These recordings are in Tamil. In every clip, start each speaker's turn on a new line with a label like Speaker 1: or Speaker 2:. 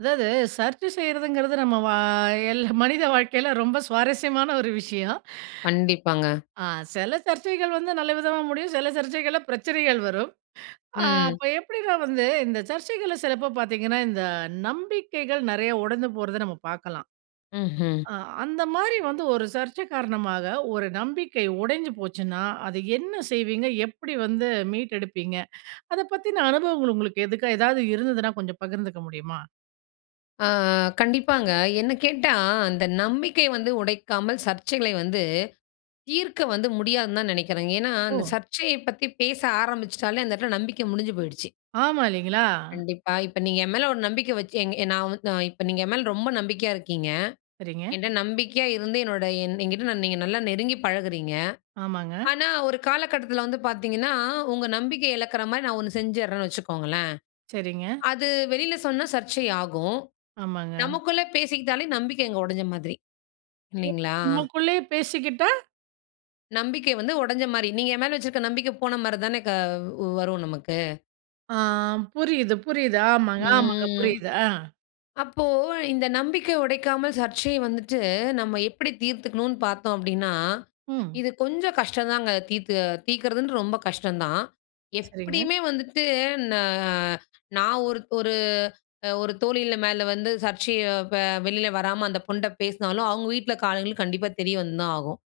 Speaker 1: அதாவது சர்ச்சை செய்றதுங்கிறது நம்ம வா எல்லா மனித வாழ்க்கையில ரொம்ப சுவாரஸ்யமான ஒரு விஷயம்.
Speaker 2: கண்டிப்பாங்க.
Speaker 1: ஆ. சில சர்ச்சைகள் வந்து நல்ல விதமா முடியும். சில சர்ச்சைகள்ல பிரச்சனைகள் வரும். ஆ.
Speaker 2: ம்.
Speaker 1: அப்போ எப்படி நான் வந்து இந்த சர்ச்சைகள்ல சிலப்போ பார்த்தீங்கனா, இந்த நம்பிக்கைகள் நிறைய உடைந்து போறதை நம்ம பார்க்கலாம்.
Speaker 2: ம்ஹ்ம்.
Speaker 1: அ அந்த மாதிரி வந்து ஒரு சர்ச்சை காரணமாக, ஒரு நம்பிக்கை உடைஞ்சு போச்சுன்னா அதை என்ன செய்வீங்க? எப்படி வந்து மீட்டு எடுப்பீங்க? அதை பத்தின அனுபவங்கள், உங்களுக்கு எதுக்கு எதாவது இருந்ததுன்னா கொஞ்சம் பகிர்ந்துக்க முடியுமா?
Speaker 2: அ கண்டிப்பாங்க. என்ன கேட்டா, அந்த நம்பிக்கை வந்து உடைக்காமல் சர்ச்சைகளை வந்து, தீர்க்க வந்து முடியாதுனு தான் நினைக்கிறேங்க. ஏனா அந்த
Speaker 1: ஓ!
Speaker 2: சர்ச்சையை பத்தி பேச ஆரம்பிச்சுட்டாலே, அந்த இடத்தில நம்பிக்கை முடிஞ்சு போயிடுச்சு.
Speaker 1: ஆமா, இல்லைங்களா?
Speaker 2: கண்டிப்பா. இப்ப நீங்க என் மேல ஒரு நம்பிக்கை வச்சு, எங் நான் வ அ இப்போ நீங்க என் மேல ரொம்ப நம்பிக்கையா இருக்கீங்க.
Speaker 1: சரிங்க.
Speaker 2: என்ட நம்பிக்கையா இருந்து, என்னோட என் என்கிட்ட நீங்க நல்லா நெருங்கி பழகுறீங்க.
Speaker 1: ஆமாங்க.
Speaker 2: ஆனா, ஒரு காலகட்டத்தில வந்து பார்த்தீங்கன்னா, உங்க நம்பிக்கை இழக்கிற மாதிரி நான் ஒண்ணு செஞ்சுர்றேன்னு வச்சுக்கோங்களேன்,
Speaker 1: சரிங்க.
Speaker 2: அது வெளில சொன்னா சர்ச்சை ஆகும்.
Speaker 1: ஆமாங்க.
Speaker 2: நமக்குள்ளே பேசிக்கிட்டாலே நம்பிக்கை அங்க உடைஞ்ச மாதிரி, இல்லைங்களா?
Speaker 1: நமக்குள்ளையே பேசிக்கிட்டா
Speaker 2: நம்பிக்கை வந்து உடைஞ்சமாரி. நீங்க என் மேல வச்சிருக்க நம்பிக்கை போனமாரி தான க வரும் நமக்கு.
Speaker 1: ஆ புரியுது, புரியுது. ஆமாங்க, ஆமாங்க.
Speaker 2: ம்.
Speaker 1: புரியுது. ஆ.
Speaker 2: அப்போ இந்த நம்பிக்கையை உடைக்காமல் சர்ச்சையை வந்துட்டு, நம்ம எப்படி தீர்த்துக்கணும்ன்னு பார்த்தோம் அப்படீன்னா,
Speaker 1: ம்.
Speaker 2: இது கொஞ்சம் கஷ்டந்தாங்க தீர்த்து தீர்க்கிறதுன்றது ரொம்ப கஷ்டம் தான்.
Speaker 1: சரிங்க.
Speaker 2: எப்படியுமே வந்துட்டு, ந நான் ஒரு ஒரு அ ஒரு தோழி மேல வந்து சர்ச்சைய ப வெளில வராம அந்த பொண்ணுட்ட பேசினாலும், அவுங்க வீட்ல காலைல கண்டிப்பா தெரிய வந்துதான் ஆகும்.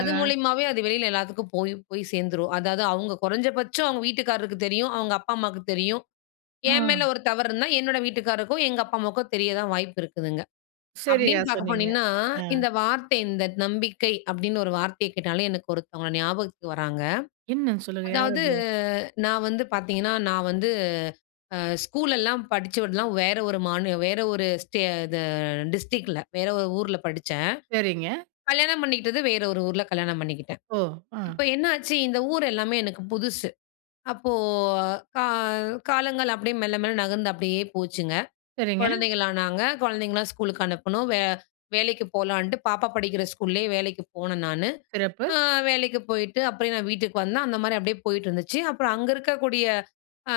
Speaker 2: அது மூலியமாவே, அது வெளில எல்லாத்துக்கும் போய் போய் சேர்ந்துரும். அதாவது அவுங்க குறைஞ்ச பட்சம் அவுங்க வீட்டுக்காரருக்கு தெரியும், அவுங்க அப்பா, அம்மாக்கு தெரியும். என்
Speaker 1: ஆ.
Speaker 2: மேல ஒரு தவறு இருந்தா, என்னோட வீட்டுக்காரருக்கும், எங்க அப்பா, அம்மாவுக்கும் தெரிய தான் வாய்ப்பு இருக்குதுங்க.
Speaker 1: சரியா
Speaker 2: அப்டீன்னு பார்க்க
Speaker 1: சொன்னீங்க.
Speaker 2: போனீங்கன்னா,
Speaker 1: ஆ.
Speaker 2: இந்த வார்த்தை இந்த "நம்பிக்கை" அப்படீன்னு ஒரு வார்த்தைய கேட்டாலே, எனக்கு ஒருத்தவங்க ஞாபகத்துக்கு வராங்க.
Speaker 1: என்னன்னு சொல்லுங்க. யார்
Speaker 2: அதாவது
Speaker 1: அது?
Speaker 2: நான் வந்து பார்த்தீங்கன்னா, நான் வந்து அ ஸ்கூலல்லாம் படிச்சு விடலாம் வேற ஒரு மாநி வேற ஒரு ஸ்டே இது டிஸ்ட்ரிக்ட்ல. வேற ஒரு ஊர்ல படிச்சேன்.
Speaker 1: சரிங்க.
Speaker 2: கல்யாணம் பண்ணிக்கிட்டது வேற ஒரு ஊர்ல, கல்யாணம் பண்ணிக்கிட்டேன்.
Speaker 1: ஓ! ஆ.
Speaker 2: இப்ப என்னாச்சு, இந்த ஊர் எல்லாமே எனக்கு புதுசு. அப்போ கா காலங்கள் அப்படீயே மெல்ல மெல்ல நகர்ந்து அப்படீயே போச்சுங்க.
Speaker 1: சரிங்க.
Speaker 2: குழந்தைகளானாங்க, குழந்தைங்கல்லாம் ஸ்கூலுக்கு அனுப்புனோம். வே வேலைக்கு போலான்ட்டு, பாப்பா படிக்கிற ஸ்கூல்லே வேலைக்கு போனேன் நானு.
Speaker 1: சிறப்பு.
Speaker 2: அ வேலைக்கு போயிட்டு, அப்பயே நான் வீட்டுக்கு வந்தேன். அந்தமாரி அப்படியே போயிட்டு இருந்துச்சு. அப்புறம் அங்க இருக்கக்கூடிய அ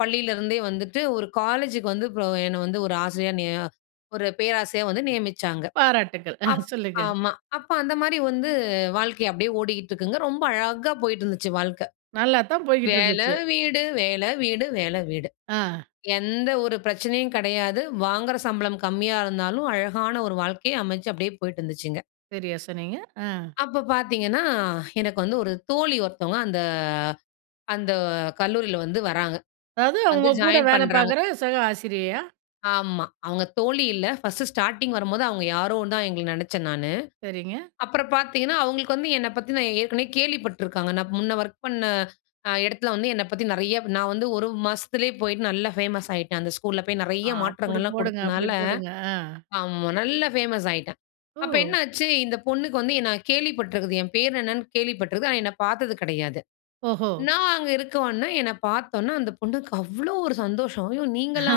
Speaker 2: பள்ளியிலேருந்தே வந்துட்டு ஒரு காலேஜுக்கு வந்து ப்ரோ என்ன வந்து ஒரு ஆசிரியரா நிய ஒரு பேராசிரியரா வந்து நியமிச்சாங்க.
Speaker 1: பாராட்டுகள். ஆ
Speaker 2: அப்
Speaker 1: சொல்லுங்க.
Speaker 2: ஆமா. அப்ப அந்தமாரி வந்து வாழ்க்கைய அப்படீயே ஓடிட்டுருக்குங்க. ரொம்ப அழகா போயிட்டு இருந்துச்சு வாழ்க்க.
Speaker 1: நல்லாத்தான்
Speaker 2: வேலை,
Speaker 1: போய்க்கிட்டுருந்துச்சு.
Speaker 2: வீடு, வேலை, வீடு, வேலை, வீடு.
Speaker 1: ஆ.
Speaker 2: எந்த ஒரு பிரச்சனையும் கெடையாது. வாங்குற சம்பளம் கம்மியா இருந்தாலும், அழகான ஒரு வாழ்க்கைய அமைச்சு அப்படியே போயிட்டு இருந்துச்சுங்க.
Speaker 1: சரியா சொன்னீங்க. ஆ
Speaker 2: அப்ப பார்த்தீங்கன்னா, எனக்கு வந்து ஒரு தோழி ஒருத்தவுங்க அந்த அந்த கல்லூரில வந்து வராங்க.
Speaker 1: அதாவது
Speaker 2: வந்து
Speaker 1: அவுங்க, கூட
Speaker 2: ஜாயின்
Speaker 1: வேலை
Speaker 2: பண்றாங்க.
Speaker 1: பார்க்கிற சக ஆசிரியையா?
Speaker 2: ஆமா, அவங்க தோழி இல்ல. ஃபர்ஸ்ட்டு ஸ்டார்ட்டிங் வரும்போது அவங்க யாரோ தான் எங்கள நினைச்சேன் நானு.
Speaker 1: சரிங்க.
Speaker 2: அப்புறம் பார்த்தீங்கன்னா அவங்களுக்கு வந்து என்னை பத்தின ஏற்கனவே கேள்வி பட்ருக்காங்க. நான் முன்னே ஒர்க் பண்ண அ இடத்தில வந்து என்னை பத்தி நெறைய நான் வந்து ஒரு மாசத்திலயே போயிட்டு நல்லா ஃபேமஸ் ஆயிட்டேன். அந்த ஸ்கூல்ல போய்
Speaker 1: அ
Speaker 2: நெறைய
Speaker 1: அப்புடி
Speaker 2: மாற்றங்கள்லாம்
Speaker 1: போடுங்க! அப்புடி
Speaker 2: கொடுத்தனால
Speaker 1: போடுங்க! ஆ.
Speaker 2: ஆமா நல்லா ஃபேமஸ் ஆயிட்டேன். அப்போ
Speaker 1: ஓ!
Speaker 2: என்னாச்சு, இந்த பொண்ணுக்கு வந்து என்னை கேள்விப்பட்டிருக்குது. என் பேர் என்னன்னு கேள்விப்பட்டிருக்குது. ஆனா என்னை பார்த்தது கிடையாது.
Speaker 1: ஓஹோ!
Speaker 2: நான் அங்க இருக்கவுமே, என்னை பார்த்தவுடனே அந்த பொண்ணுக்கு அவ்ளோ ஒரு சந்தோஷம். "ஐயோ! நீங்களா?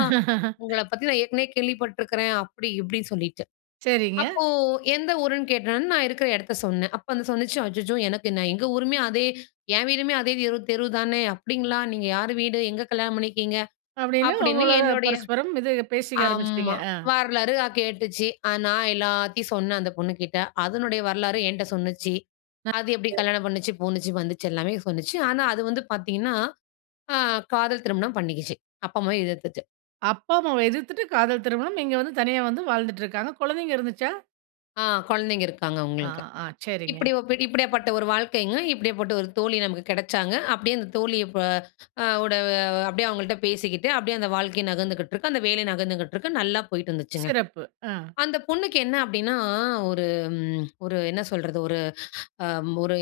Speaker 2: உங்கள பத்தி நான் ஏற்கனவே கேள்விப்பட்டுருக்கிறேன்." அப்படி இப்படின்னு சொல்லிட்டு.
Speaker 1: சரிங்க.
Speaker 2: அப்போ எந்த ஊருன்னு கேட்டவுடனே, நான் இருக்கிற இடத்த சொன்னேன். அப்போ அது சொல்லுச்சு, "அச்சச்சோ! எனக்கு நான் எங்க ஊருமே அதே என் வீடுமே அதே தெரு தெரு தானே." அப்படிங்களா! நீங்க யாரு வீடு? எங்க கல்யாணம் பண்ணிருக்கீங்க?"
Speaker 1: அப்படின்னு
Speaker 2: அப்படின்னு
Speaker 1: உங்களோட
Speaker 2: என்னுடைய
Speaker 1: பரஸ்பரம் இது பேசிக்க ஆரம்பிச்சிட்டீங்க.
Speaker 2: ஆமா.
Speaker 1: ஆ.
Speaker 2: வரலாறு அ கேட்டுச்சு. அ நான் எல்லாத்தையும் சொன்னேன் அந்த பொண்ணுகிட்ட. அதனுடைய வரலாற என்ட்ட சொல்லுச்சு.
Speaker 1: இது
Speaker 2: அது எப்படி கல்யாணம் பண்ணுச்சு, போணுச்சு, வந்துச்சு எல்லாமே சொல்லுச்சு. ஆனா அது வந்து பார்த்தீங்கன்னா அ காதல் திருமணம் பண்ணிக்கிச்சு. அப்பா, அம்மாவ எதிர்த்துட்டு.
Speaker 1: அப்பா, அம்மாவை எதிர்த்துட்டு காதல் திருமணம். இங்க வந்து தனியா வந்து வாழ்ந்துட்டிருக்காங்க. குழந்தைங்க இருந்துச்சா?
Speaker 2: ஆ, குழந்தைங்க இருக்காங்க
Speaker 1: ஆ.
Speaker 2: அவுங்களுக்கு.
Speaker 1: ஆ. சரிங்க.
Speaker 2: இப்படி ஒ இப்பிடியாப்பட்ட ஒரு வாழ்க்கைங்க. இப்பிடியாப்பட்ட ஒரு தோழி நமக்கு கிடைச்சாங்க. அப்படியே அந்த தோழி, இப்ப அ ஓட அப்படியே அவங்கள்ட்ட பேசிக்கிட்டு, அப்படியே அந்த வாழ்க்கை நகர்ந்துகிட்டிருக்கு. அந்த வேலை நகர்ந்துகிட்டிருக்கு. நல்லா போயிட்டு இருந்துச்சுங்க.
Speaker 1: சிறப்பு! அ.
Speaker 2: அந்த பொண்ணுக்கு என்ன அப்படீன்னா, ஒரு ம் ஒரு என்ன சொல்றது? ஒரு அம் ஒரு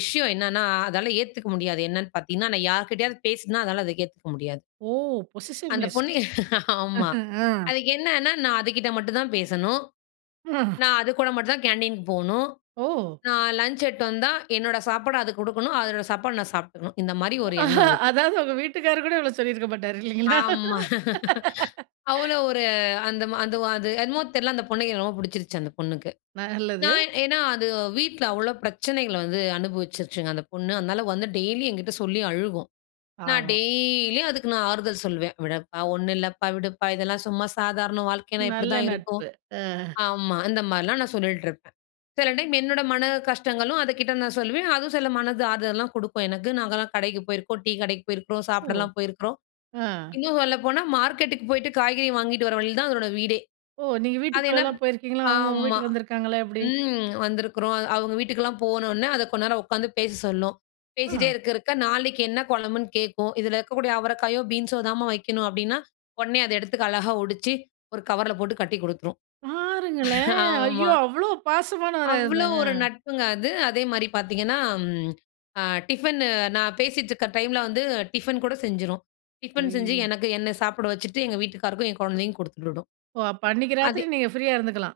Speaker 2: விஷயம் என்னன்னா, அதால ஏத்துக்க முடியாது. என்னன்னு பார்த்த்தீங்கன்னா, நான் யார்க்கிட்டயாவது பேசினா, அதால அத ஏத்துக்க முடியாது.
Speaker 1: ஓ!
Speaker 2: அந்த
Speaker 1: பொசசிவ்நெஸ்.
Speaker 2: பொண்ணு. ஆமா.
Speaker 1: அஹ. அ.
Speaker 2: அதுக்கு என்னன்னா, நான் அதுகிட்ட மட்டும் தான் பேசணும்.
Speaker 1: [unintelligible]
Speaker 2: நான் அதுக்கூட மட்டும்தான் கேன்டீனுக்கு போணும்.
Speaker 1: ஓ!
Speaker 2: நான் லஞ்ச் எடுத்துட்டு வந்தா, என்னோட சாப்பாட அதுக்குடுக்கணும். அதோட சாப்பாடு நான் சாப்பிட்டுக்கணும். இந்த மாரி ஒரு எண்ணம் அதுக்கு.
Speaker 1: அதாவது, உங்க வீட்டுக்காரு கூட இவ்வளோ சொல்லிருக்க மாட்டாரு, இல்லீங்களா?
Speaker 2: ஆமா. அவ்வளோ ஒரு அந்த ம அந்த ஒ அது என்னமோ தெரியல. அந்த பொண்ணுக்கு என்ன ரொம்ப புடிச்சிருச்சு அந்த பொண்ணுக்கு.
Speaker 1: நல்லது.
Speaker 2: நான் ஏன்னா அது வீட்ல அவ்வளோ பிரச்சனைகள வந்து அனுபவிச்சுருச்சுங்க அந்த பொண்ணு. அதனால வந்து டெய்லி என்கிட்ட சொல்லி அழுகும். நான்
Speaker 1: ஆமா.
Speaker 2: டெய்லியும் அதுக்கு, நான் ஆறுதல் சொல்லுவேன். "விடப்பா. ஒண்ணும் இல்லைப்பா. விடுப்பா இதெல்லாம் சும்மா சாதாரணம். வாழ்க்கைனா
Speaker 1: நல்ல
Speaker 2: இப்படிதான் இருக்கும்."
Speaker 1: நட்பு! அ.
Speaker 2: ஆமா. இந்த மாரிலாம் நான் சொல்லிட்டுருப்பேன். சில டைம் என்னோட மன கஷ்டங்களும், அதுக்கிட்ட நான் சொல்லுவேன். அதுவும் சில மனது ஆறுதலலாம் குடுக்கும் எனக்கு. நாங்கலாம் கடைக்கு போயிருக்கோம். டீ கடைக்கு போயிருக்கிறோம்.
Speaker 1: ஓ!
Speaker 2: சாப்பிடலாம் போயிருக்கிறோம்.
Speaker 1: அ.
Speaker 2: இன்னும் சொல்லப்போனா, மார்க்கெட்‌க்கு போய்ட்டு காய்கறி வாங்கிட்டு வர வழில தான் அதனோட வீடே.
Speaker 1: ஓ! நீங்க
Speaker 2: அது என்ன
Speaker 1: வீட்டுக்குள்ளலாம்
Speaker 2: ப்
Speaker 1: போயிருக்கீங்களா? அவுங்க உங்க
Speaker 2: ஆமா.
Speaker 1: வீட்டுக்கு வந்துருக்காங்களா, எப்படி?
Speaker 2: ம். வந்திருக்கிறோம். அ அவுங்க வீட்டுக்கெல்லாம் போன உடன, அது கொஞ்நேரம் உட்காந்து பேச சொல்லும். பேசிட்டே
Speaker 1: ஆ.
Speaker 2: இருக்க இருக்க நாளைக்கு என்ன கொழம்புன்னு கேட்கும். "இதுல இருக்கக்கூடிய அவரைக்காயோ, பீன்ஸோ தாம்மா வைக்கணும்" அப்பிடீன்னா, உடனே அத எடுத்துக்கு அழகா ஒடிச்சு, ஒரு கவர்ல போட்டு கட்டி குடுத்துரும்.
Speaker 1: பாருங்களேன். ஐயோ!
Speaker 2: ஆமா.
Speaker 1: அவ்வளோ பாசமானவரா
Speaker 2: அவ்வளோ
Speaker 1: இருந்தாங்க?
Speaker 2: ஒரு நட்புங்க அது. அதேமாரி பார்த்தீங்கன்னா ம் அ டிஃபன்னு நான் பேசிட்டிருக்க டைமுல வந்து டிஃபன் கூட செஞ்சுரும். டிஃபன் செஞ்சு,
Speaker 1: அய்யோ!
Speaker 2: எனக்கு என்ன சாப்பிட வச்சுட்டு, எங்க வீட்டுக்காருக்கும் என் கொழந்தைக்கும் குடுத்துவிடும்.
Speaker 1: ஓ! அப்போ அன்னிக்கு
Speaker 2: அது
Speaker 1: ராத்திரி, நீங்க ஃப்ரீயா இருந்துக்கலாம்.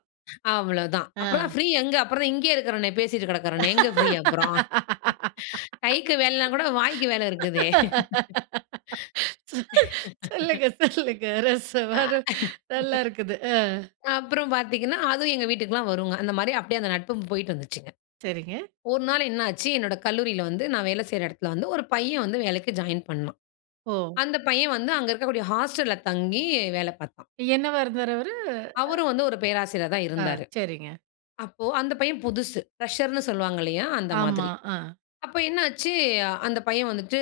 Speaker 2: அவ்வளோதான். அப்பறம்தான்
Speaker 1: அ.
Speaker 2: ஃப்ரீ எங்க? அப்புறம் தான் இங்கேயே இருக்கிறனே. பேசிட்டு கிடக்கிறேனே. எங்கே ஃப்ரீ அப்பறம்? கைக்கு வேலையில்லனா கூட வாய்க்கு வேலை இருக்குதே!
Speaker 1: சொல்லுங்க. சொல்லுங்க. ரசவாதம் நல்லாருக்குது. அ
Speaker 2: அப்பறம் பார்த்தீங்கன்னா, அதுவும் எங்க வீட்டுக்கெல்லாம் வருங்க. அந்த மாரி அப்படியே அந்த நட்பும் போயிட்டுருந்துச்சுங்க.
Speaker 1: சரிங்க.
Speaker 2: ஒரு நாள் என்னாச்சு? என்னோட கல்லூரியில வந்து நான் வேல செய்ற இடத்துல வந்து, ஒரு பையன் வந்து வேலைக்கு ஜாயின் பண்ணான்.
Speaker 1: ஓ!
Speaker 2: அந்த பையன் வந்து அங்க இருக்கக்கூடிய ஹாஸ்டல்‌ல தங்கி வேல பார்த்தான்.
Speaker 1: என்னவா இருந்தாரு அவரு? அ.
Speaker 2: அவரும் வந்து ஒரு பேராசிரியர் தான்
Speaker 1: ஆ,
Speaker 2: இருந்தாரு.
Speaker 1: சரிங்க.
Speaker 2: அப்போ, அந்த பையன் புதுசு. ஃபிரஷர்ன்னு சொல்லுவாங்க இல்லையா? அந்த
Speaker 1: ஆமா.
Speaker 2: மாதிரி.
Speaker 1: ஆ.
Speaker 2: அப்போ என்னாச்சு? அந்த பையன் வந்துட்டு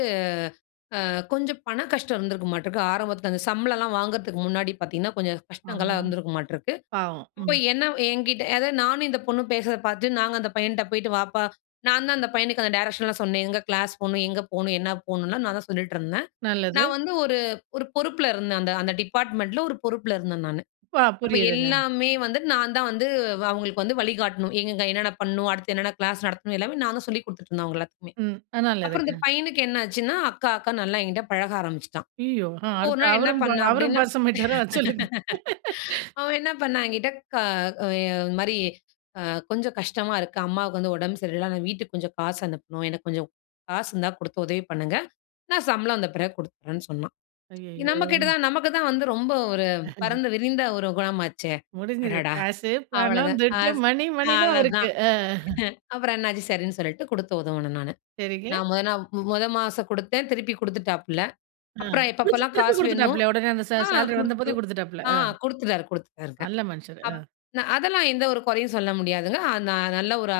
Speaker 2: அ கொஞ்சம் பண கஷ்டம் இருந்துருக்குமாட்டுக்கு. ஆரம்பத்துல அந்த சம்பளம்லாம் வாங்குறதுக்கு முன்னாடி பார்த்தீங்கன்னா, கொஞ்சம் கஷ்டங்கள்லாம்
Speaker 1: ஆமா.
Speaker 2: இருந்துருக்குமாட்டுருக்கு.
Speaker 1: பாவம்.
Speaker 2: அப்போ
Speaker 1: ம்.
Speaker 2: என்ன என்கிட்ட அதாவது நானும் இந்த பொண்ணும் பேசுறத பார்த்து, நாங்க அந்த பையன்ட்ட போயிட்டு, "வாப்பா" நான்தான் அந்த பையனுக்கு, அந்த டைரக்ஷன்லாம் சொன்னேன். எங்க கிளாஸ் போகணும்? எங்க போகணும்? என்ன போகணும்லாம், நான் தான் சொல்லிட்டு இருந்தேன்.
Speaker 1: நல்லது.
Speaker 2: நான் வந்து ஒரு ஒரு பொறுப்புல இருந்தேன், அந்த அந்த டிப்பார்ட்மெண்ட்டுல, ஒரு பொறுப்புல இருந்தேன் நானு.
Speaker 1: பா
Speaker 2: அப்போ,
Speaker 1: புரியுதுங்க.
Speaker 2: எல்லாமே வந்து நான் தான் வந்து அவுங்களுக்கு வந்து வழி காட்டணும். எங்கெங்க, என்னென்ன பண்ணணும்? அடுத்து என்னென்ன கிளாஸ் நடத்தணும்? எல்லாமே நான் தான் சொல்லிக் குடுத்துட்டு இருந்தேன் அவுங்க எல்லாத்துக்குமே.
Speaker 1: ம். அ
Speaker 2: அப்பறம் இந்த
Speaker 1: நல்லதுங்க.
Speaker 2: பையனுக்கு என்ன ஆச்சுன்னா, அக்கா அக்கானு நல்லா என்கிட்ட பழக ஆரம்பிச்சுட்டான்.
Speaker 1: ஐயயோ! அ
Speaker 2: அப்போ, ஒரு
Speaker 1: அடுத்து
Speaker 2: நாள் என்ன
Speaker 1: அவரும் ப
Speaker 2: பண்ணான்
Speaker 1: அவரும்
Speaker 2: அப்பிடீன்னா.
Speaker 1: பாசமாயிட்டாரா? சொல்லுங்க.
Speaker 2: அவன் என்ன பண்ணான் என்கிட்ட கா எ இது மாரி அ கொஞ்சம் கஷ்டமா இருக்கு. அம்மாவுக்கு வந்து உடம்பு சரியில்ல. நான் வீட்டுக்கு கொஞ்சம் காசு அனுப்பணும். எனக்கு கொஞ்சம் காசு இருந்தா, குடுத்து உதவி பண்ணுங்க. நான் சம்பளம் வந்த பிறகு குடுத்துறேன்னு சொன்னான்.
Speaker 1: ஐயயோ!
Speaker 2: நம்ம கிட்ட தான் நமக்கு தான் வந்து ரொம்ப ஒரு
Speaker 1: [unintelligible]
Speaker 2: பரந்து விரிந்த ஒரு குணம் ஆச்சே.
Speaker 1: முடிஞ்சுது.
Speaker 2: அடடா!
Speaker 1: காசு, பணம்,
Speaker 2: அவ்வளதான்.
Speaker 1: துட்டு,
Speaker 2: அஸ்!
Speaker 1: மணி மணி தான் அவருக்கு.
Speaker 2: அவ்வளதான்.
Speaker 1: அ. அஹ.
Speaker 2: அப்பறம் என்னாச்சு. சரின்னு சொல்லிட்டு குடுத்து உதவுனேன் நானு.
Speaker 1: சரிங்க.
Speaker 2: நான் முத நாள் மு முத மாசம் குடுத்தேன். திருப்பி குடுத்துட்டாப்ல.
Speaker 1: அ.
Speaker 2: அப்பறம்
Speaker 1: குடுத்துட்டு
Speaker 2: எப்பப்பல்லாம்
Speaker 1: திருப்பி
Speaker 2: காசு வேணுமோ,
Speaker 1: குடுத்துட்டாப்லயா? உடனே, அந்த சே
Speaker 2: ஆ
Speaker 1: சேலரி வந்தபோதே
Speaker 2: குடுத்துரு
Speaker 1: குடுத்துட்டாப்ல.
Speaker 2: ஆ
Speaker 1: அ.
Speaker 2: குடுத்துட்டாரு குடுத்துட்டாருங்க.
Speaker 1: நல்ல மனுஷரு.
Speaker 2: அப்
Speaker 1: அ.
Speaker 2: ந அதெல்லாம் எந்த ஒரு கொறையும் சொல்ல முடியாதுங்க. அ ந நல்ல ஒரு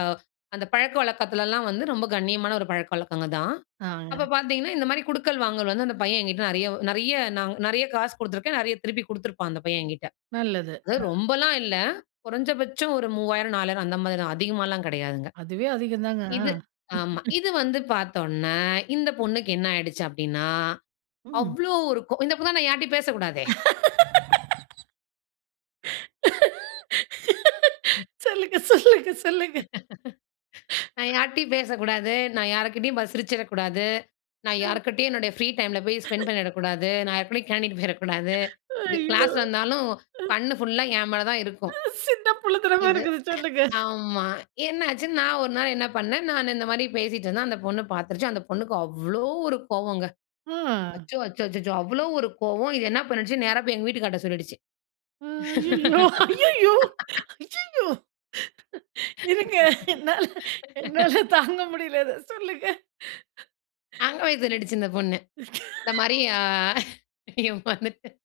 Speaker 2: அந்த பழக்க வழக்கத்துலலாம் வந்து, ரொம்ப கண்ணியமான ஒரு பழக்க வழக்கங்க தான். அப்ப
Speaker 1: ஆமாங்க.
Speaker 2: பார்த்தீங்கன்னா, இந்த மாரி குடுக்கல் வாங்கல் வந்து அந்த பையன் என்கிட்ட நெறைய நெறைய, நான் நெறைய காசு குடுத்துருக்கேன். நெறைய திருப்பி குடுத்துருப்பான் அந்த பையன் என்கிட்டே.
Speaker 1: நல்லது.
Speaker 2: அது
Speaker 1: அ.
Speaker 2: ரொம்பலாம் இல்ல. குறைஞ்சபட்சம் ஒரு 3000, 4000 அந்த மாரி தான். அதிகமாலாம் கெடையாதுங்க.
Speaker 1: அதுவே அதிகந்தாங்க. அ.
Speaker 2: இது ஆமா. இது வந்து பார்த்தோன, இந்த பொண்ணுக்கு என்ன ஆயிடுச்சு அப்படீன்னா,
Speaker 1: ம்.
Speaker 2: அவ்வளோ ஒரு கோ இந்த பொண்ணு தான், நான் யார்ட்டயும் பேசக்கூடாதே. ம்.
Speaker 1: சொல்லுங்க, சொல்லுங்க, சொல்லுங்க.
Speaker 2: நான் யார்ட்டயும் பேசக்கூடாது. நான் யார்க்கிட்டயும் பாத்து சிரிச்சுறக்கூடாது. நான்
Speaker 1: ஆ.
Speaker 2: யார்க்கிட்டயும் என்னுடைய ஃப்ரீ டைமுல போய் ஸ்பெண்ட் பண்ணிடக்கூடாது. நான் யாரு கூடேயும் கேன்டீனுக்கு போயிறக்கூடாது. இது
Speaker 1: ஐயோ!
Speaker 2: கிளாஸ்ல இருந்தாலும்,
Speaker 1: அ.
Speaker 2: கண்ணு ஃபுல்லா என் மேல தான்
Speaker 1: அ
Speaker 2: இருக்கும்.
Speaker 1: சின்ன புள்ளைத்தனமா
Speaker 2: இது.
Speaker 1: இருக்குது. சொல்லுங்க.
Speaker 2: அ ஆமா. என்னாச்சு. நான் ஒரு நாள் என்ன பண்ணேன்? நான் இந்த மாரி பேசிட்டு இருந்தேன். அந்த பொண்ணு பார்த்துருச்சு. அந்த பொண்ணுக்கு அவ்வளோ ஒரு கோவங்க.
Speaker 1: ஆ.
Speaker 2: அச்சோ! அச்சோ! அச்சச்சோ! அவ்வளோ ஒரு கோவம். இது என்னா பண்ணிடுச்சு? நேரா போய் எங்க வீட்டுக்காரர்ட்ட சொல்லிடுச்சு.
Speaker 1: ஆ. ஐயயோ! ஐயய்யோ! ஐயய்யோ! இருங்க. என்னால, என்னால தாங்க முடியல, அத. சொல்லுங்க.
Speaker 2: அங்கபோய் சொல்லிடுச்சு இந்த பொண்ணு. இந்த மாரி அ ஏமாந்துட்டேனு.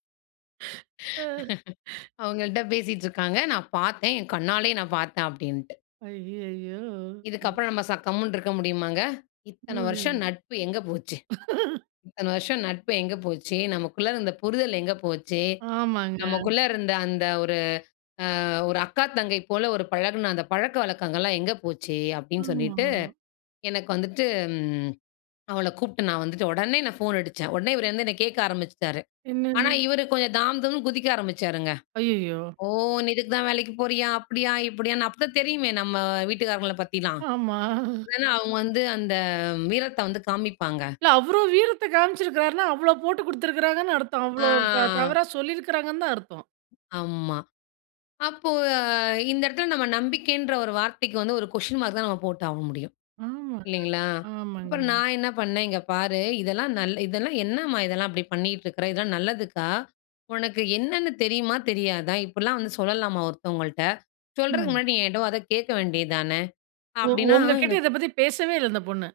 Speaker 1: ஆ.
Speaker 2: அவுங்கள்ட்ட பேசிட்டு இருக்காங்க. "நான் பாத்தேன். என் கண்ணாலயே நான் பாத்தேன்." அப்பிடின்ட்டு.
Speaker 1: அய்யயோ!
Speaker 2: இதுக்கப்புறம் நம்ம ச கம்முன்னு இருக்க முடியுமாங்க? "இத்தன வருஷம்
Speaker 1: [unintelligible]
Speaker 2: நட்பு எங்க போச்சு? இத்தன வருஷம் நட்பு எங்க போச்சு? நமக்குள்ள இருந்த புரிதல் எங்க போச்சு?
Speaker 1: ஆமாங்க.
Speaker 2: நமக்குள்ள இருந்த அந்த ஒரு, அ ஒரு அக்கா, தங்கை போல ஒரு பழகுன அந்த பழக்க வழக்கங்கள்லாம் எங்க போச்சு?" அப்பிடின்னு சொல்லிட்டு,
Speaker 1: ஆமா.
Speaker 2: எனக்கு வந்துட்டு ம் அவள கூப்ட்டு நான் வந்துட்டு, ஒடனே நான் ஃபோன் அடிச்சேன். ஒடனே இவரு வந்து என்ன கேக்க ஆரம்பிச்சுட்டாரு. ஆனா,
Speaker 1: என்னன்னு?
Speaker 2: இவரு கொஞ்சம் தாம் தூம்ன்னு குதிக்க ஆரம்பிச்சாருங்க.
Speaker 1: அய்யயோ!
Speaker 2: ஓ! நீ இதுக்கு தான் வேலைக்கு போறியா? அப்பிடியா, இப்பிடியான்னு அப்பதான் தெரியுமே! நம்ம வீட்டுக்காரங்கள பத்திலாம்.
Speaker 1: ஆமா.
Speaker 2: இல்லன்னா அவுங்க வந்து அந்த வீரத்த வந்து காமிப்பாங்க.
Speaker 1: இல்ல, அவரும் வீரத்த காமிச்சிருக்காருன்னா, அவ்ளோ போட்டு குடுத்துருக்காங்கன்னு அர்த்தம். அவ்ளோ ஒரு, த
Speaker 2: ஆ.
Speaker 1: தவறா சொல்லியிருக்குறாங்கன்னு தான் அர்த்தம்.
Speaker 2: ஆமா. அப்போ இந்த எடத்துல நம்ம நம்பிக்கைன்ற ஒரு வார்த்தைக்கு வந்து, ஒரு கொஸ்டின் மார்க் தான் நம்ம போட்டு ஆவ முடியும்.
Speaker 1: ம்.
Speaker 2: இல்லங்களா?
Speaker 1: ஆமாங்க, ஆமாங்க.
Speaker 2: அப்புறம், நான் என்ன பண்ணேன், "இங்க பாரு! இதெல்லாம், நல் இதெல்லாம் என்னம்மா? இதெல்லாம் இப்படி பண்ணிட்டு இருக்கிற? இதெல்லாம் நல்லதுக்கா! உனக்கு என்னென்னு தெரியுமா? தெரியாதா? இப்பிடிலாம் வந்து சொல்லலாமா ஒருத்தவுங்கள்ட்ட? சொல்றதுக்கு
Speaker 1: ம்.
Speaker 2: முன்னாடி நீ என்ட்ட ஒரு வார்த்த கேக்க வேண்டியது தான!"
Speaker 1: ஒ
Speaker 2: அப்பிடின்னா
Speaker 1: ஒங்ககிட்ட
Speaker 2: எனக்கு
Speaker 1: இத பத்தி பேசவே இல்ல, அந்த பொண்ணு!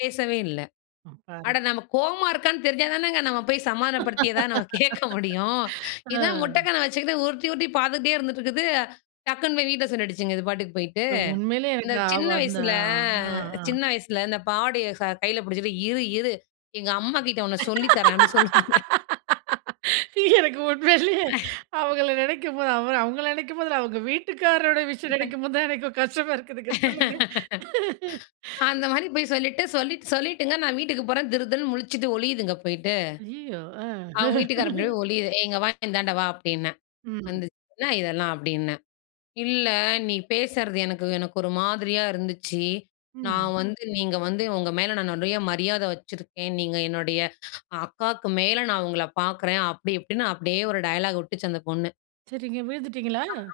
Speaker 2: பேசவே இல்லை.
Speaker 1: ம் பாரு.
Speaker 2: அட நம்ம கோவமா இருக்கான்னு தெரிஞ்சா தானங்க நம்ம போய் சமாதானப்படுத்தி எதாவது நம்ம கேட்க முடியும். இதான் முட்ட
Speaker 1: அ.
Speaker 2: கண்ண வச்சுக்கிட்டு, உருட்டி, உருட்டி பார்த்துக்கிட்டே இருந்துட்டு இருக்குது, டக்குன்னு போய் வீட்டில சொல்லிடிச்சுங்க, இது பாட்டுக்கு போயிட்டு.
Speaker 1: உண்மையிலேயே
Speaker 2: இந்த
Speaker 1: எனக்கு அவ
Speaker 2: சின்ன
Speaker 1: அந்த
Speaker 2: வயசில
Speaker 1: அ அஹ அ.
Speaker 2: சின்ன வயசில இந்த பாவடயை ச கையில பிடிச்சிட்டு, "இரு இரு எங்க அம்மாகிட்ட உன்ன சொல்லி தரேன்" அப்படி சொல்லுவோம்ல.
Speaker 1: எனக்கு உண்மையிலேயே அவங்கள நினைக்கும் போது அவ அவங்கள நினைக்கும்போது, அவங்க வீட்டுக்காரரோட விஷயம்
Speaker 2: [unintelligible]
Speaker 1: நினைக்கும் போது தான் எனக்கு கஷ்டமா இருக்குதுங்க, சொல்லுங்க.
Speaker 2: அந்த மாதிரி போய் சொல்லிட்டு சொல்லி சொல்லிட்டுங்க நான் வீட்டுக்கு போறேன், திருதிருன்னு முழிச்சுட்டு ஒளியிதுங்க போய்ட்டு.
Speaker 1: அய்யயோ! அ.
Speaker 2: அவங்க வீட்டுக்காரன் பின்னாடி போய் ஒளியுது. "ஏ! இங்கே வா இந்தாண்ட வா" அப்படின்னேன்,
Speaker 1: ம்.
Speaker 2: வந்துச்சு. "என்ன இதெல்லாம்?" அப்டீன்னேன், "இல்ல நீ பேசறது எனக்கு எனக்கு ஒரு மாதிரியா இருந்துச்சு.
Speaker 1: ம்.
Speaker 2: நான் வந்து நீங்க வந்து உங்க மேலே நான் நிறைய மரியாதை வச்சிருக்கேன், நீங்க என்னுடைய அக்காக்கு மேலே நான் உங்கள பார்க்குறேன்" அப்படி இப்படின்னு அப்படியே ஒரு டயலாக் விட்டுச்சு அந்த பொண்ணு.
Speaker 1: சரிங்க விழுந்துட்டீங்களா?
Speaker 2: அப்புறம்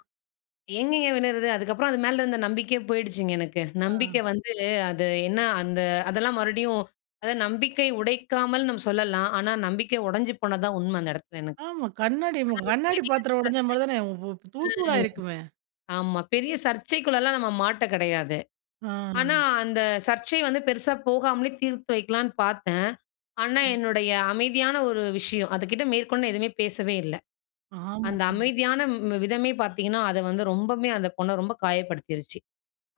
Speaker 2: எங்கேங்க விடறது. அதுக்கப்புறம் அது மேல இருந்த நம்பிக்கையே போயிடுச்சுங்க எனக்கு.
Speaker 1: அ.
Speaker 2: நம்பிக்கை வந்து அது என்ன அந்த அதெல்லா மறுபடியும் அதாவது நம்பிக்கை உடைக்காமல் நாம் சொல்லலாம். ஆனா, நம்பிக்கை உடைஞ்சு போனது தான் உண்மை அந்த இடத்தில எனக்கு.
Speaker 1: ஆமா. கண்ணாடி மு
Speaker 2: அது
Speaker 1: கண்ணாடி
Speaker 2: பெரிய
Speaker 1: பாத்திரம் உடைஞ்ச மாதிரி தானே, உ உ தூள்
Speaker 2: சர்ச்சை ம்
Speaker 1: தூளாகிருக்குமே?
Speaker 2: ஆமா. பெரிய சர்ச்சைக்குள்ளலாம் நம்ம மாட்ட கிடையாது. ஆனா
Speaker 1: ஆ!
Speaker 2: அந்த சர்ச்சை வந்து பெருசா போகாமலே தீர்த்து வைக்கலாம்ன்னு பார்த்தேன். ஆனா
Speaker 1: ம்.
Speaker 2: என்னுடைய அமைதியான ஒரு விஷயம் அதுக்கிட்ட மேற்கொண்டு எதுவுமே பேசவே இல்ல.
Speaker 1: ஆமா
Speaker 2: அந்த
Speaker 1: [unintelligible]
Speaker 2: அமைதியான ம் ம் விதமே பார்த்தீங்கன்னா, அதை வந்து ரொம்பவுமே அந்த பொண்ணை ரொம்ப காயப்படுத்திருச்சி.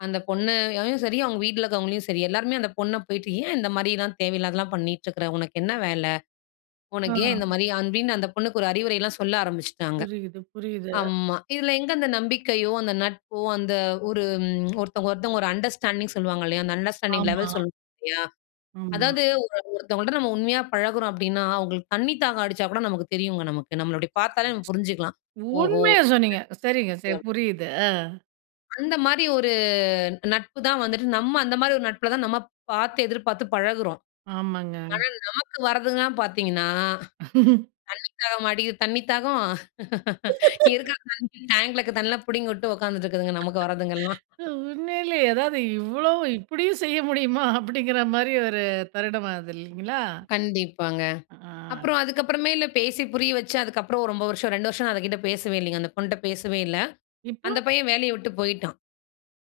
Speaker 2: அந்த பொண்ணையும் சரி, அவங்க வீட்டில இருக்கிறவங்களையும் சரி எல்லாருமே அந்த பொண்ணை போயிட்டு, "ஏன் இந்த மாதிரிலாம் தேவையில்லாதலாம் பண்ணிட்டு இருக்க? உனக்கு என்ன வேலை? உனக்கு ஏன் இந்த
Speaker 1: அ.
Speaker 2: மாதிரி?" அப்படின்னு அந்த பொண்ணுக்கு ஒரு அறிவுரைலாம் சொல்ல ஆரம்பிச்சுட்டாங்க.
Speaker 1: புரியுது, புரியுது.
Speaker 2: ஆமா. இதில எங்கே அந்த நம்பிக்கையோ, அந்த நட்போ, அந்த ஒரு ம் ஒருத்தவங்க ஒருத்தவங்க ஒரு அண்டர்ஸ்டாண்டிங் சொல்லுவாங்க இல்லையா? அந்த அண்டர்ஸ்டாண்டிங்
Speaker 1: ஆமா.
Speaker 2: லெவல் சொல் [unintelligible] இல்லையா?
Speaker 1: ஆமா.
Speaker 2: அதாவது ஒரு ஒருத்தவங்கள்ட்ட நம்ம உண்மையா பழகுறோம் அப்படீன்னா அவங்களுக்கு தண்ணி தாகம் அடிச்சா கூட நமக்கு தெரியுங்க நமக்கு. நம்மள அப்படி பார்த்தாலே நம்ம புரிஞ்சுக்கலாம், "ஓஹோ!
Speaker 1: உண்மையை சொன்னீங்க. சரிங்க
Speaker 2: தண்ணீ"
Speaker 1: சரி,
Speaker 2: [unintelligible]
Speaker 1: புரியுது அ.
Speaker 2: அந்த மாதிரி ஒரு நட்பு தான் வந்துட்டு, நம்ம அந்த மாதிரி ஒரு நட்பில தான் நம்ம பார்த்து எதிர்பார்த்து பழகுறோம்.
Speaker 1: ஆமாங்க.
Speaker 2: ஆனா நமக்கு வரதுங்களா பார்த்தீங்கன்னா, தண்ணி தாகமா அடிக்குது தண்ணி தாகம். இருக்கிற தண்ணி டேங்க்ல தண்ணியெல்லாம் பிடுங்கி விட்டு உட்காந்துட்டு இருக்குதுங்க. நமக்கு வரதுங்கலாம்.
Speaker 1: அ உண்மையிலயே, ஏதாவது இவ்ளோ இப்படியும் செய்ய முடியுமா? அப்படீங்கிற மாதிரி ஒரு தருணம் ஆகுது, இல்லைங்களா?
Speaker 2: கண்டிப்பாங்க.
Speaker 1: ஆ.
Speaker 2: அப்புறம் அதுக்கப்புறமேல பேசி புரிய வச்சு அதுக்கப்புறம் ரொம்ப வருஷம் 2 வருஷம் நான் அது கிட்ட பேசவே இல்லைங்க. அந்த பொண்ணுட்ட பேசவே இல்ல.
Speaker 1: இப்போ?
Speaker 2: அந்த பையன் வேலைய விட்டு போயிட்டான்.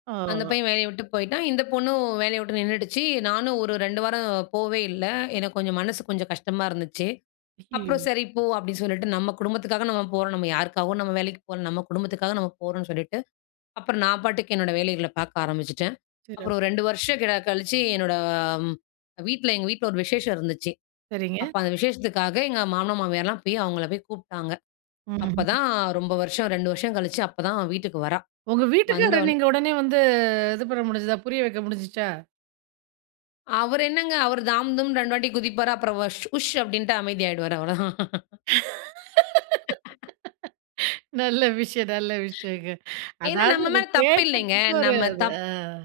Speaker 1: ஆ.
Speaker 2: அந்த பையன் வேலைய விட்டு போயிட்டான். இந்த பொண்ணும் வேலைய விட்டு நின்னுடுச்சு. நானும் ஒரு 2 வாரம் போவே இல்ல, எனக்கு கொஞ்சம் மனசு கொஞ்சம் கஷ்டமா இருந்துச்சு. அப்புறம்
Speaker 1: ஐயயோ!
Speaker 2: சரி போ அப்டீ சொல்லிட்டு, நம்ம குடும்பத்துக்காக நம்ம போறோம். நம்ம யாருக்காகவும் நம்ம வேலைக்கு போல, நம்ம குடும்பத்துக்காக நம்ம போறோம்ன்னு சொல்லிட்டு, அப்புறம் நான் பாட்டுக்கு என்னோட வேலைகள பார்க்க ஆரம்பிச்சுட்டேன். அப்புறம்
Speaker 1: சிறப்பு.
Speaker 2: 2 வருஷம் க கழிச்சு, என்னோட வீட்டில எங்க வீட்டில ஒரு விசேஷம் இருந்துச்சு.
Speaker 1: சரிங்க.
Speaker 2: அப்போ அந்த விசேஷத்துக்காக எங்க மாமனார் மாமியார்லாம் போய் அவங்களை போய் கூப்பிட்டாங்க.
Speaker 1: ம்.
Speaker 2: அப்போதான் ரொம்ப வருஷம் 2 வருஷம் கழிச்சு அப்போதான் வீட்டுக்கு வரா.
Speaker 1: உங்க வீட்டுக்கார
Speaker 2: வந்தோன்
Speaker 1: நீங்க உடனே வந்து இது பண்ண முடிஞ்சுதா? புரிய வைக்க முடிஞ்சுச்சா?
Speaker 2: அவர் என்னங்க! அவர் தாம் தும்னு 2 வாட்டி குதிப்பாரு. அப்புறம் வஷ் "உஷ்" அப்படின்ட்டு அமைதி ஆயிடுவாரு, அவ்வளவுதான்.
Speaker 1: நல்ல விஷயம். நல்ல விஷயங்க.
Speaker 2: ஏன்னா,
Speaker 1: அதாவது
Speaker 2: நம்ம
Speaker 1: இதை
Speaker 2: மேல தப்பு இல்லைங்க.
Speaker 1: கேட்டதுக்கு ஒரு
Speaker 2: நம்ம
Speaker 1: இது.
Speaker 2: தப்
Speaker 1: ஆ.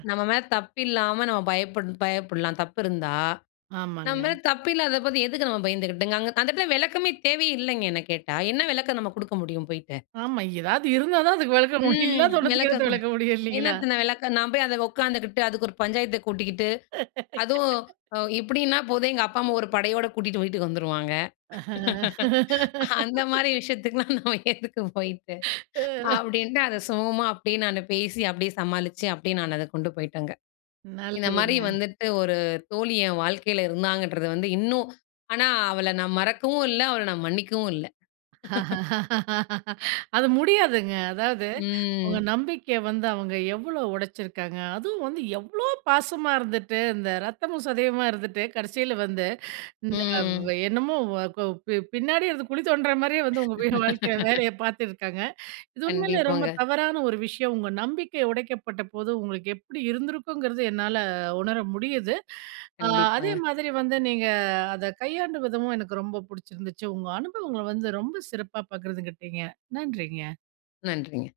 Speaker 2: நம்ம மேல தப்பு இல்லாம நம்ம பயப்படணும் பயப்படலாம் தப்பு இருந்தா. நம்ம
Speaker 1: ஆமாங்க.
Speaker 2: மேல தப்பு இல்லாத போது எதுக்கு நம்ம பயந்துக்கிட்டுங்க? அங்க அந்த இடத்துல விளக்கமே தேவையே இல்லைங்க. என்ன கேட்டா, "என்ன விளக்கம் நம்ம கொடுக்க முடியும் போய்ட்டு?"
Speaker 1: ஆமா, ஏதாவது இருந்தா தான் அத விளக்க முடியும்.
Speaker 2: ம்.
Speaker 1: இல்லாத ஒண்ணத்துக்கு என்னத
Speaker 2: விளக்கம்
Speaker 1: விளக்க முடியும், இல்லைங்களா?
Speaker 2: என்னத்த நான் விளக்க? நான் போய் அதை உட்காந்துக்கிட்டு, அதுக்கு ஒரு பஞ்சாயத்தை கூட்டிக்கிட்டு அதுவும் அ இப்படின்னா போதும் எங்க அப்பா, அம்மா ஒரு படையோட கூட்டிகிட்டு வீட்டுக்கு வந்துருவாங்க. அந்த மாதிரி விஷயத்துக்குலாம் நம்ம எதுக்கு போய்ட்டு?
Speaker 1: ம்.
Speaker 2: அப்டீன்ட்டு. அதை சுமூகமா அப்டீயே நானு பேசி, அப்படியே சமாளிச்சு, அப்டீயே நான் அதை கொண்டு போயிட்டேங்க. இந்த மாதிரி
Speaker 1: நல்லதுங்க.
Speaker 2: வந்துட்டு ஒரு தோழி என் வாழ்க்கையில இருந்தாங்கன்றது வந்து இன்னும் ஆனா அவளை நான் மறக்கவும் இல்ல, அவள நான் மன்னிக்கவும் இல்ல.
Speaker 1: அது முடியாதுங்க. அதாவது உங்க
Speaker 2: ம்.
Speaker 1: நம்பிக்கைய வந்து அவங்க எவ்வளோ உடைச்சிருக்காங்க? அதுவும் வந்து எவ்ளோ பாசமா இருந்துட்டு, இந்த ரத்தமும் சதயுமா இருந்துட்டு, கடைசியில வந்து இந்த வ
Speaker 2: ம்.
Speaker 1: என்னமோ வ கொ பி பின்னாடியே இருந்து குழி தோண்டுற மாதிரியே வந்து, உங்க வாழ்க்கையில வேலைய பார்த்துருக்காங்க. இது உண்மையிலயே ரொம்ப
Speaker 2: கண்டிப்பாங்க.
Speaker 1: தவறான ஒரு விஷயம். உங்க நம்பிக்கை உடைக்கப்பட்டபோது உங்களுக்கு எப்படி இருந்திருக்குங்கிறது, என்னால உணர முடியுது. அ அதே
Speaker 2: கண்டிப்பாங்க.
Speaker 1: மாதிரி வந்து நீங்க அத கையாண்ட விதமும் எனக்கு ரொம்ப பிடிச்சிருந்துச்சு. உங்க அனுபவங்களை வந்து ரொம்ப சிறப்பா பகிர்ந்துகிட்டீங்க. நன்றிங்க.
Speaker 2: நன்றிங்க.